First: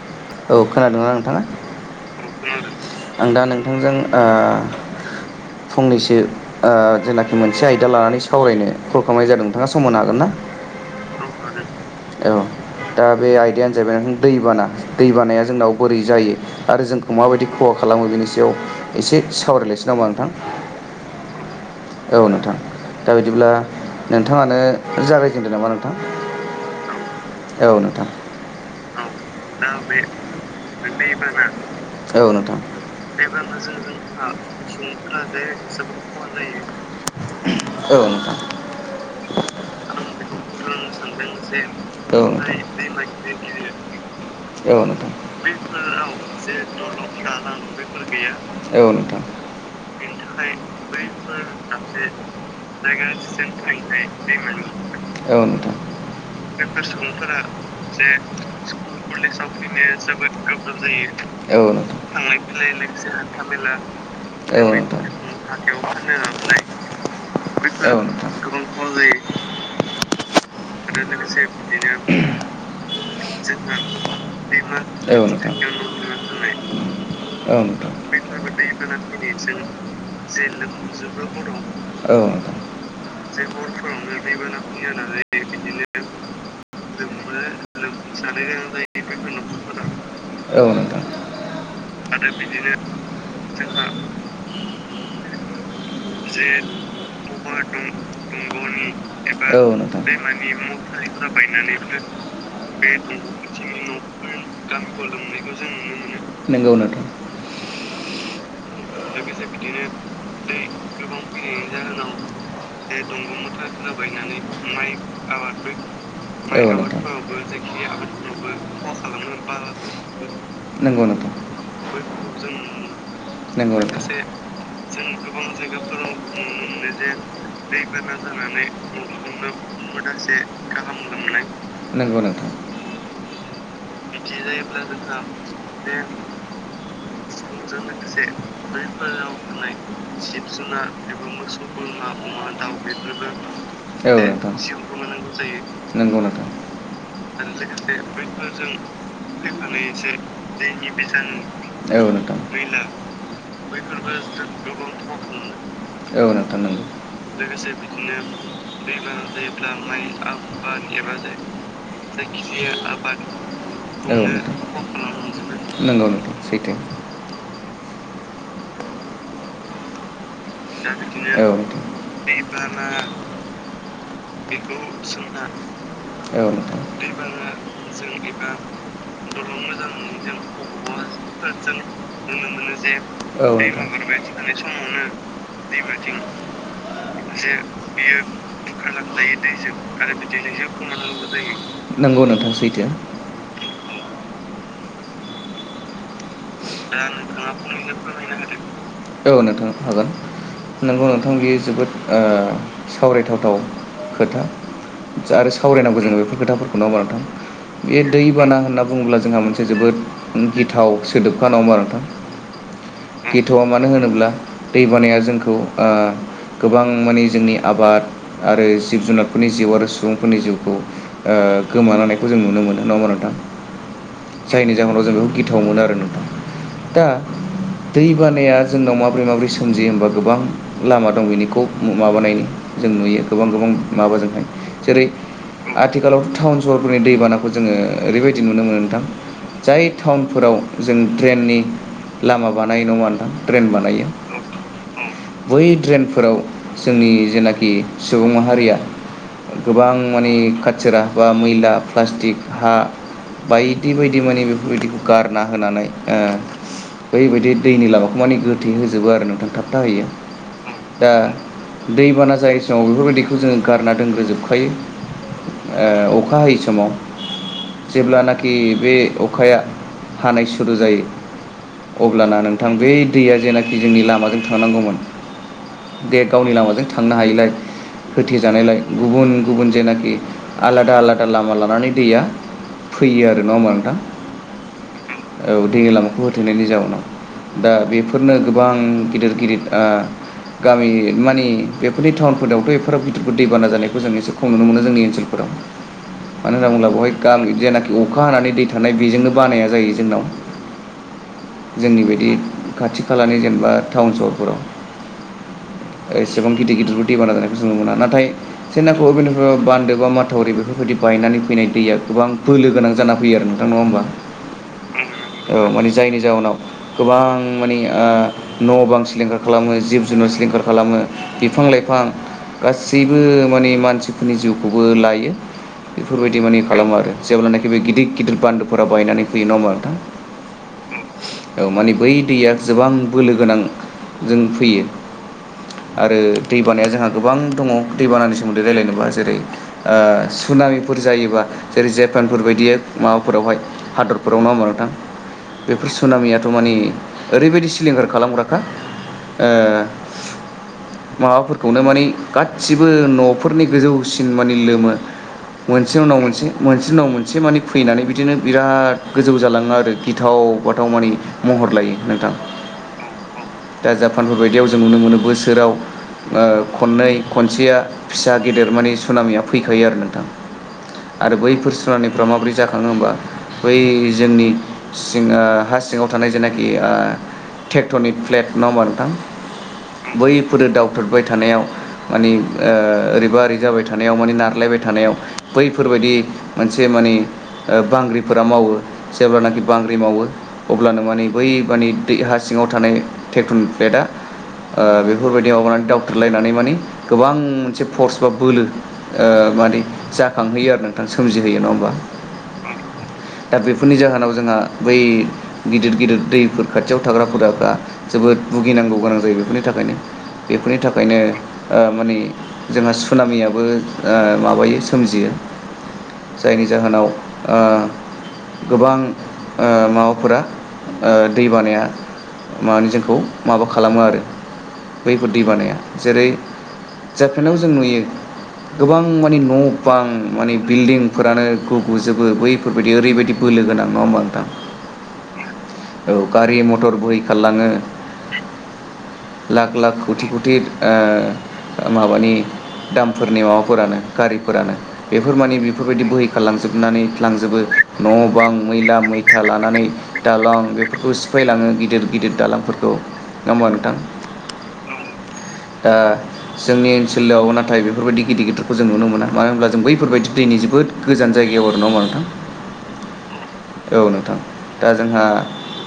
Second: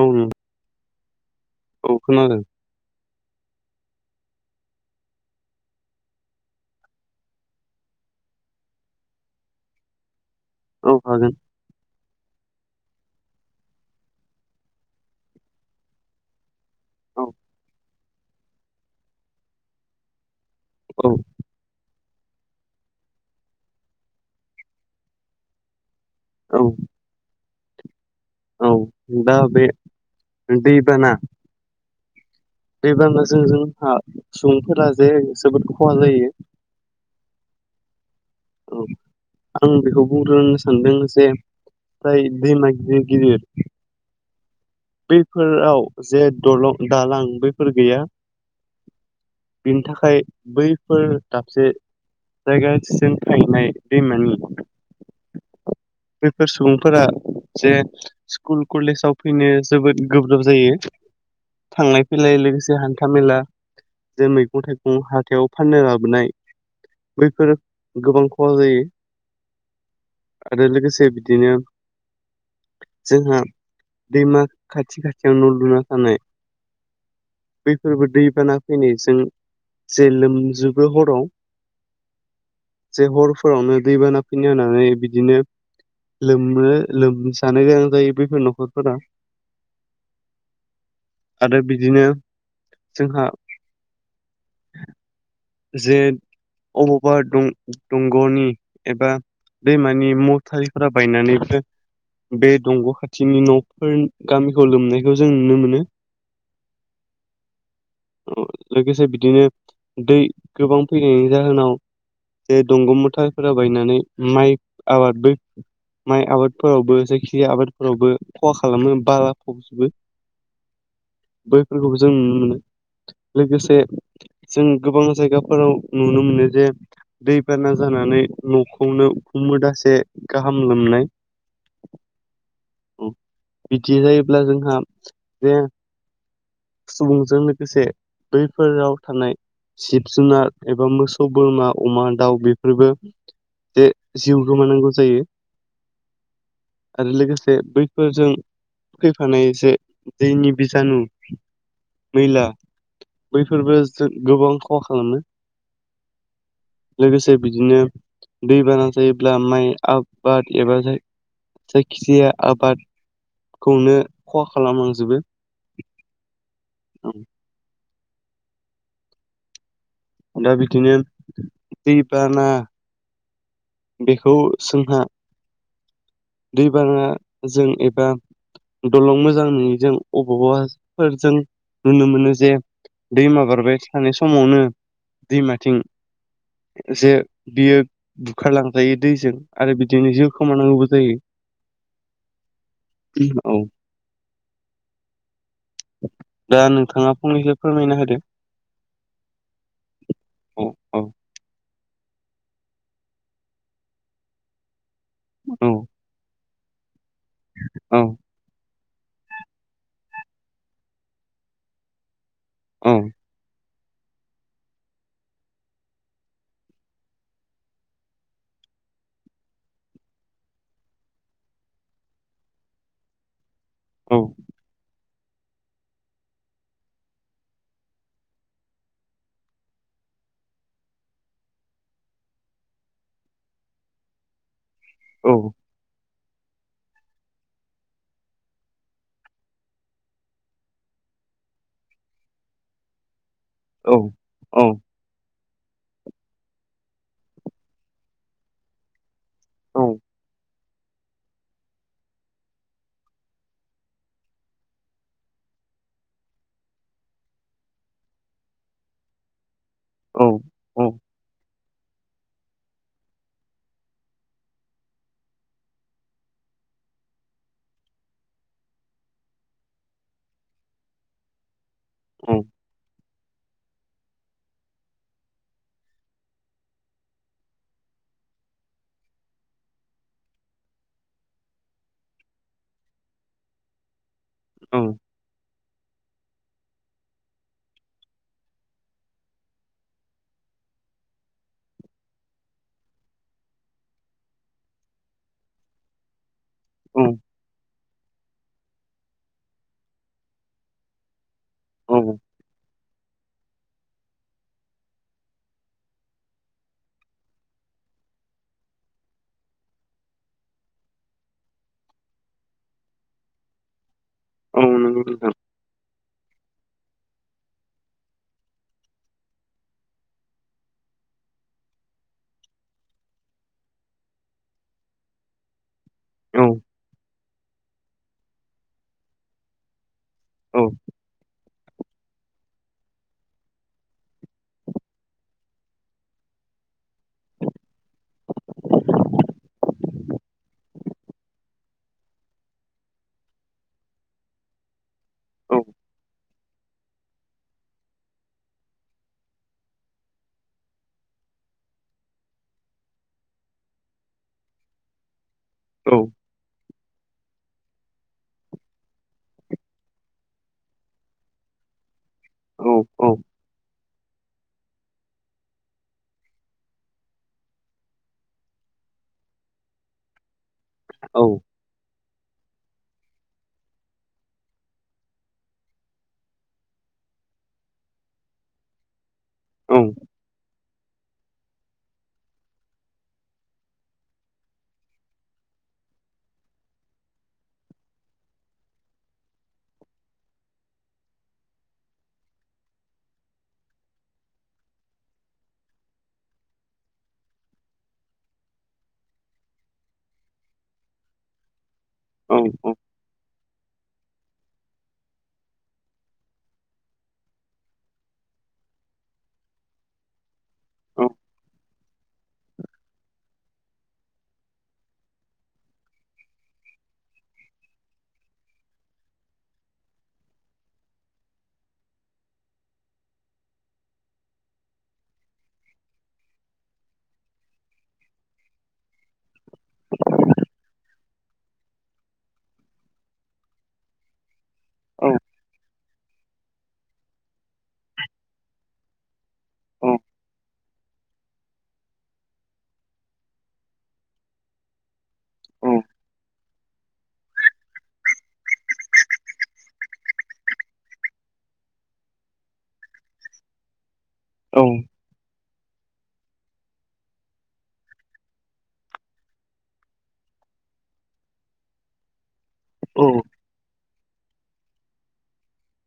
औ नों औ खोनादोंना नोंथाङा ओ खोनादों आं दा नोंथांजों ओ फंनैसो ओ जेनाखि मोनसे आयदा लानानै सावरायनो कल खालामनाय जादों नोंथाङा सम होनो हागोनना औ हागोन औ दा बे आयदायानो जाहैबाय दैबाना दैबानाया जोंनाव बोरै जायो आरो जोंखौ औ माबायदि खहा खालामो बेनि सायाव एसे सावरायलायनोसै नामा नोंथां औ औ नोंथां दा बिदिब्ला नोंथाङानो जागायजेनदो नामा नोंथां औ औ नोंथां औ दा बे ओ दैबाना। औ नोंथां दैबानाजों जोंहा सुबुंफोरा जे जोबोद खहा जायो औ नोंथां औ आं बेखौ बुंग्रोनो सानदों जे औ फ्राय नोंथां दैमा गिदिर गिदिर औ नोंथां बैफोराव जे दलं दालां बैफोर गैया [unintelligible] औ नोंथां बेनि थाखाय बैफोर दाबसे जायगासिम जायगानिसिम थांनाय दैमा [unintelligible] बेफोर सुबुंफोरा जे स्कुल कलेजाव फैनो जोबोद गोब्राब जायो नोंथां थांलाय फैलाय लोगोसे हान्था मेला जों औ मैगं थाइगं हाथायाव फाननो लाबोनाय बैफोर गोबां खहा जायो आरो लोगोसे बिदिनो जोंहा दैमा खाथि खाथियाव न' लुना थानाय [inaudible] बैफोरबो दैबाना ओं फैनायजों नोंथां जे [unintelligible] लोमजोबो हराव औ नोंथां जे हरफोरावनो दैबाना फैना होनानै बिदिनो लोमनो लोम जानो गोनां जायो बैफोर न'खरफोरा औ नोंथां। आरो बिदिनो आरो बिदिनो जोंहा जोंहा जे। अबावबा दं दंग'नि एबा दैमानि मुथारिफोरा बायनानै बायनानैबो। बे दंग' खाथिनि न'फोर गामिखौ लोमनायखौ जों नुनो मोनो। नोंगौ नोंथां। अ लोगोसे बिदिनो दै गोबां फैनायनि जाहोनाव जे दंग' मथारिफोरा बायनानै माइ आबादबो माइ आबादफोरावबो जायखि आबादफोरावबो खहा खालामो बाला फबजोबो। नंगौ नोंथां बैफोरखौबो जों नुनो मोनो। लोगोसे नोंगौ। [unintelligible] गोबां जायगाफोराव नुनो मोनो जे दैबाना दै बाना जानानै नखौनो उखुमोदासे मोनासै गाहाम लोमनाय [unintelligible] नंगौ नोंथां। बिदि जायोब्ला जोंहा जे सुबुंजों लोगोसे बैफोराव थानाय जिब जुनार एबा मोसौ बोरमा अमा दाउ बेफोरबो जे जिउ गो नंगौ नोंथां। आरो लोगोसे बयबो जों फैफानाय एसे दैनि बेस औ नोंथां। मैला बैफोरबो जों गोबां खहा खालामो। ओ लोगोसे नोंथां बिदिनो औ। दैबाना बाद जायोब्ला माइ गैयाबा आबाद एबा जेरै जाय जायखि जायखिजाया जाया आबाद। आबादखौनो ओ खहा खालामलांजोबो [unintelligible] नंगौ। नोंथां सैथो। दा बिदिनो [unintelligible] औ [unintelligible] दैबाना बेखौ सोंना औ [unintelligible] ल' दैबानाजों एबा दलं मोजां नङिजों मोनो जों बहा अबावबाफोर जों फोरजों नुनो नुनो मोनो जे दैमा नाहरबाय थानाय समावनो दैमाथिं जे बियो [inaudible] बुखारलांजायो दैजों आरो बिदिनो जिउ खोमानांगौबो जायो नंगौ नोंथां सैथो। औ [inaudible] दा नोंथाङा फंनैसो फोरमायना हो दो। औ नोंथां हागोन। औ औ नोंगौ नोंथां बियो जोबोद ओ सावरायथावथाव खोथा आरो औ सावरायनांगौ जोङो बेफोर खोथाफोरखौ। नङा होमबा नोंथां। बे औ दैबाना होनना बुङोब्ला जोंहा मोनसे जोबोद गिथाव सोदोबखानाव माराथां गिथ'आव। मानो होनोब्ला दै बानाया जोंखौ आ। गोबां मानि जोंनि आबाद, आरो जिब-जुनारफोरनि जिउ आरो सुबुंफोरनि जिउखौ ओ। ओ गोमानायखौ जों नुनो मोनो नङामा नोंथां औ जायनि जाहोनाव जों गिथाव मोनो आरो। दा। दै बानाया जोंनाव माब्रै माबोरै सोमजियो होनोमबा गोबां लामा दं बेनिखौ माबानायनि। जों नुयो गोबां गोबां माबाजोंहाय जेरै आथिखालाव। टाउन- सहरफोरनि दैबानाखौ जोङो ओरैबायदि नुनो मोनो नोंथां जाय टाउनफोराव। जों ड्रेननि लामा, बानायो नङा नोंथां ड्रेन औ बानायो। औ बै ड्रेनफोराव जोंनि जेनाखि सुबुं माहारिया। औ गोबां माने खाथि। सोराबा मैला, प्लास्टिक, हा, बायदि बायदि माने बेफोरबायदि खौ गार। ना, होनानै आ बैबायदि दैनि लामाखौ मानि गोथै होजोबो आरो नोंथां थां। हेंथाहयो औ औ दा। दैबाना जायै समाव बेफोरबायदिखौ जोङो गारना दोनग्रोजोबखायो। ओ अखा हायै समाव जेब्लानाखि बे अखाया। हानाय सुरु जायो अब्लाना नोंथां बे। दैया जेनाखि जोंनि लामाजों थानांगौमोन दे गावनि लामाजों थांनो हायिलाय। होथेजानायलाय गुबुन, गुबुन जेनाखि आलादा, आलादा लामा लानानै दैया। फैयो आरो नाङा होमबा नोंथां औ दै लामाखौ होथेनायनि जाउनाव। दा बेफोरनो गोबां गिदिर गिदिर आ। गामि मानि बेफोरनि टाउनफोरावथ' एफोरो मथुपुर दैबाना जानायखौ जों एसे खम नुनो मोनो जोंनि ओनसोलफोराव। [unintelligible] मानो होनना बुब्ला औ बेवहाय गामि जेनाखि अखा हानानै दै थानाय बेजोंनो बानाया जायो जोंनाव। औ जोंनि बायदि खाथि-खालानि जेनेबा टाउन सहरफोराव। एसेबां गिदिर गिदिरफोर दैबाना जानायखौ जों मोना नाथाय सोनाफु गोनोखो बान्दो, बा माथावरि बेफोरबायदि। बायनानै फैनाय दैया गोबां बोलो गोनां जाना फैयो आरो नोंथां नङा होमबा। औ नंगौ नोथां। औ माने जायनि जाहोनाव गोबां मानि न' बां सिलिंखार खालामो जिब, जुनार, सिलिंखार खालामो। बिफां-लाइफां गासैबो माने मानसिफोरनि जिउखौबो लायो। बेफोरबायदि औ मानि खालामो आरो जेब्लानाखि बे गिदिर, गिदिर बान्दोफोरा बायनानै फैयो नङा होमबा नोंथां। औ माने बै दैया। गोबां बोलो गोनां जों फैयो। आरो दैबानाया जोंहा गोबां दङ दैबानानि सोमोन्दै रायज्लायनोब जेरै आ। सुनामिफोर जायोबा जेरै जापानफोर बायदियै माबाफोरावहाय हादरफोराव नङा होमबा नोंथां। औ बेफोर सुनामियाथ' मानि ओरैबायदि सिलिंखार खालामग्राखा। ओ। माबाफोरखौनो माने गासिबो न'फोरनि गोजौसिन माने लोमो। औ मोनसे उनाव मोनसे, मोनसे उनाव माने फैनानै बिदिनो। बिराद गोजौ जालाङो आरो गिथाव, बाथाव माने महर लायो नोंथां। औ औ। दा जापानफोरबायदियाव जों नुनो मोनो बोसोराव ओ खननै खनसेया फिसा, गेदेर। मानि सुनामिया फैखायो आरो नोंथां आरो बैफोर सुनामिफ्रा माबोरै जाखाङो होमबा। बै जोंनि सिङा हा सिङाव थानाय जेनाखि आ ट्रेक्टरनि प्लेट नङा होनबा नोंथां औ बैफोरो दावथ्रोदबाय थानायाव मानि ओ ओरैबा ओरै जाबाय थानायाव मानि नारलायबाय थानायाव बैफोरबायदि मोनसे मानि ओ बांग्रि फोरा मावो जेब्लानाखि बांग्रि मावो अब्लानो माने बै मानि दै हा सिङाव थानाय ट्रेक्टरन बेटआ ओ बेफोरबायदि माबानानै दावथ्रोदलायनानै मानि गोबां मोनसे फर्स बा बोलो ओ मानि जाखांहोयो आरो नोंथां सोमजिहोयो नङा होमबा। औ औ। दा बेफोरनि जाहोनाव जोंहा बै गिदिर गिदिर दैफोर खाथियाव थाग्राफोराफ्रा दा जोब बोद भुगिनांगौ गोनां जायो बेफोरनि थाखायनो। बेफोरनि थाखायनो ओ मानि जोंहा सुनामियाबो ओ माबायो सोमजियो। जायनि जाहोनाव आ गोबां ओ माबाफोरा ओ दै बानाया मानि जोंखौ माबा खालामो आरो बैफोर दै बानाया जेरै जापेन्डआव जों नुयो। गोबां माने न' बां माने बिल्डिंफोरानो गुगुजोबो बैफोर बेफोरबादि ओरैबायदि बोलो गोनां नङा होनबा नोंथां। औ। औ गारि मथर बहैखारलाङो लाख लाख खौथि खौथि ओ माबानि दामफोरनि माबाफोरानो गारिफोरानो बेफोर मानि बेफोरबादि बोहैखारलांजोबनानै लांजो जोबो न' बां मैला मैथा लानानै दालां बेफोरखौ सिफायलाङो गिदिर गिदिर दालांफोरखौ [unintelligible] होनबा नोंथां दा जोंनि ओनसोलाव नाथाय बेफोरबायदि गिदिर गिदिरखौ जों नुनो मोना मानो होनब्ला जों बैफोरबायदि दैनि जिउ जोबोद गोजान जायगायाव आरो नंङा होनबा नोंथां औ औ नोंथां दा जोंहा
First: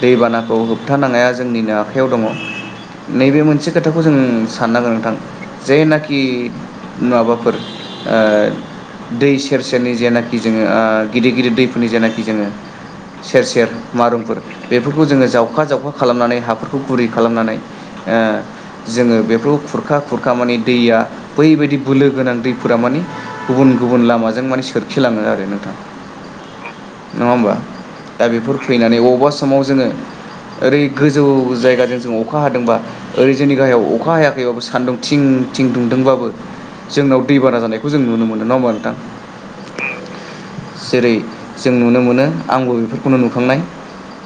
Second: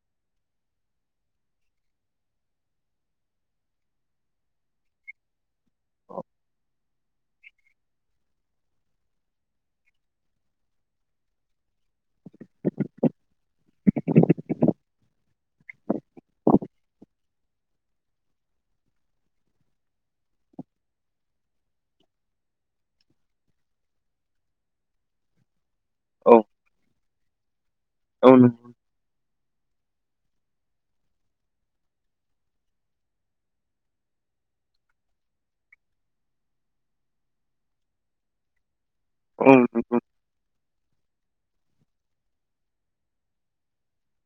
दैबानाखौ होबथानांनाया जोंनिनो आखायाव दङ नैबे मोनसे खोथाखौ जोङो साननांगोन नोंथां जेनाखि माबाफोर आ दै सेर सेरनि जेनाखि जोङो आ गिदिर गिदिर दैफोरनि जेनाखि जोङो सेर सेर मारुमफोर बेफोरखौ जोङो जावखा जावखा खालामनानै हाफोरखौ गुरै खालामनानै एह जोङो बेफोराव खुरखा खुरखा माने दैया बैबायदि बोलो गोनां दैफोरा माने गुबुन गुबुन लामाजों माने सोरखिलाङो आरो नोंथां नङा होमबा दा औ बेफोर नंगौ फैनानै अबावबा समाव जोङो ओरै गोजौ जायगाजों जों अखा हादोंबा ओरै जोंनि गाहायाव अखा हायाखैबाबो सान्दुं थिं थिं दुंदोंबाबो जोंनाव दैबाना जानायखौ जों नुनो मोनो नङा होमबा नोंथां औ जेरै जों नुनो मोनो आंबो बेफोरखौनो नुखांनाय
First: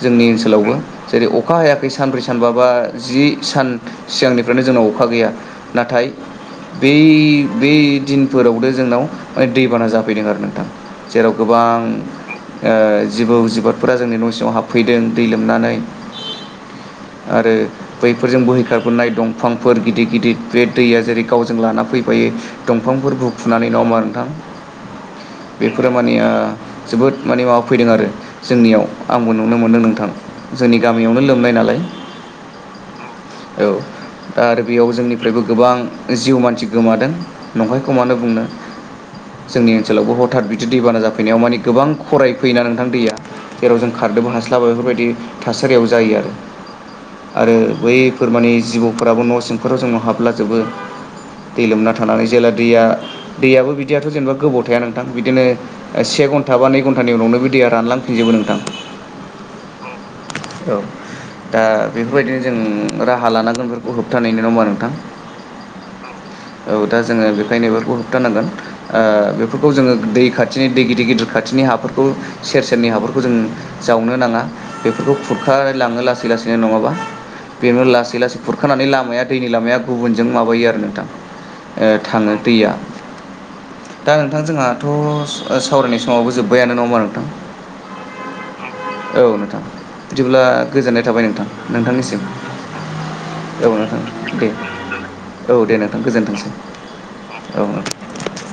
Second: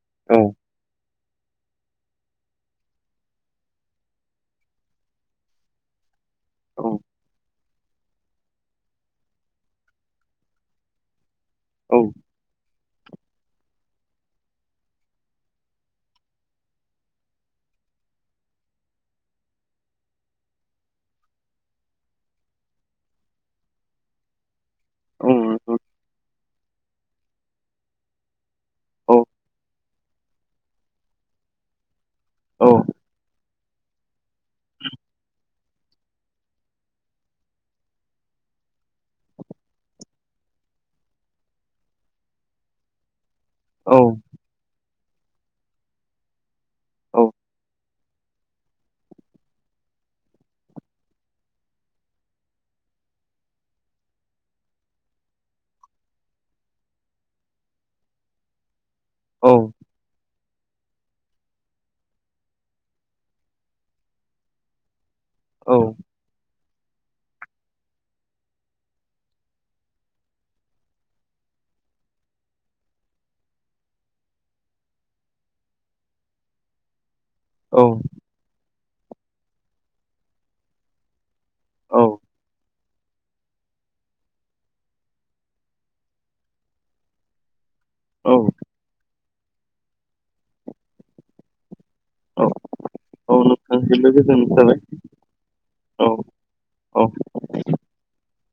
जोंनि औ ओनसोलावबो जेरै अखा हायाखै सानब्रै सानबाबा जि सान सिगांनिफ्रायनो जोंनाव अखा गैया नाथाय [inaudible] औ बे बे दिनफोराव जोंनाव दैबाना जाफैदों आरो नोंथां जेराव गोबां औ ओ जिबौ जिबारफोरा जोंनि न' सिङाव हाबफैदों दै लोमनानै आरो बैफोरजों बोहैखारबोनाय दंफांफोर गिदिर गिदिर बे दैया जेरै गावजों लाना फैफायो दंफांफोर बुखुनानै नङा होनबा नोंथां औ फोरा मानिया जोबोद माने माबा फैदों आरो जोंनियाव आंबो नुनो मोनदों नोंथां जोंनि गामियावनो लोमनाय नालाय औ दा आरो बेयाव जोंनिफ्रायबो गोबां जिउ मानसि गोमादों नंखायखौ मानो बुंनो जोंनि ओनसोलावबो हथात बिदि दैबाना जाफैनायाव माने गोबां खराय फैयोना नोंथां दैया जेराव जों औ खारदोंबो हास्लाबा बेफोरबायदि थासारियाव जायो आरो औ आरो बैफोरमानि जिबौफोराबो न' सिंफोराव जोंनाव हाबलाजोबो दै लोमना थानानै जेब्ला दैया दैयाबो बिदियाथ' जेनेबा गोबाव थाया नों थां बिदिनो से घन्टा बा नै घन्टानि उनावनो बि दैया रानलांफिजोबो नोंथां औ औ दा बेफोरबायदिनो जों राहा लानांगोंन बेफोरखौ होबथानायनि नङा होमबा नोंथां औ औ दा जोङो बेखायनो बेफोरखौ होबथानांगोन ओ बेफोरखौ जोङो दै खाथिनि दै गिदिर गिदिर खाथिनि हाफोरखौ सेर सेरनि हाफोरखौ जों जावनो नाङा बेफोरखौ खुरखानानै लाङो लासै लासैनो नङाबा औ बेवनो लासै लासै खुरखानानै लामाया दैनि लामाया गुबुनजों माबायो आरो नोंथां ओ औ थाङो दैया दा नोंथां जोंहाथ' सावरायनाय समावबो जोब्बायानो नङा होमबा नोंथां औ - औ नोंथां बिदिब्ला गोजोननाय थाबाय नोंथां नोंथांनिसिम औ औ नोंथां नोंथांनिसिमबो दे गोजोननाय थाबाय औ दे नोंथां औ गोजोनथोंसै औ औ नोंथां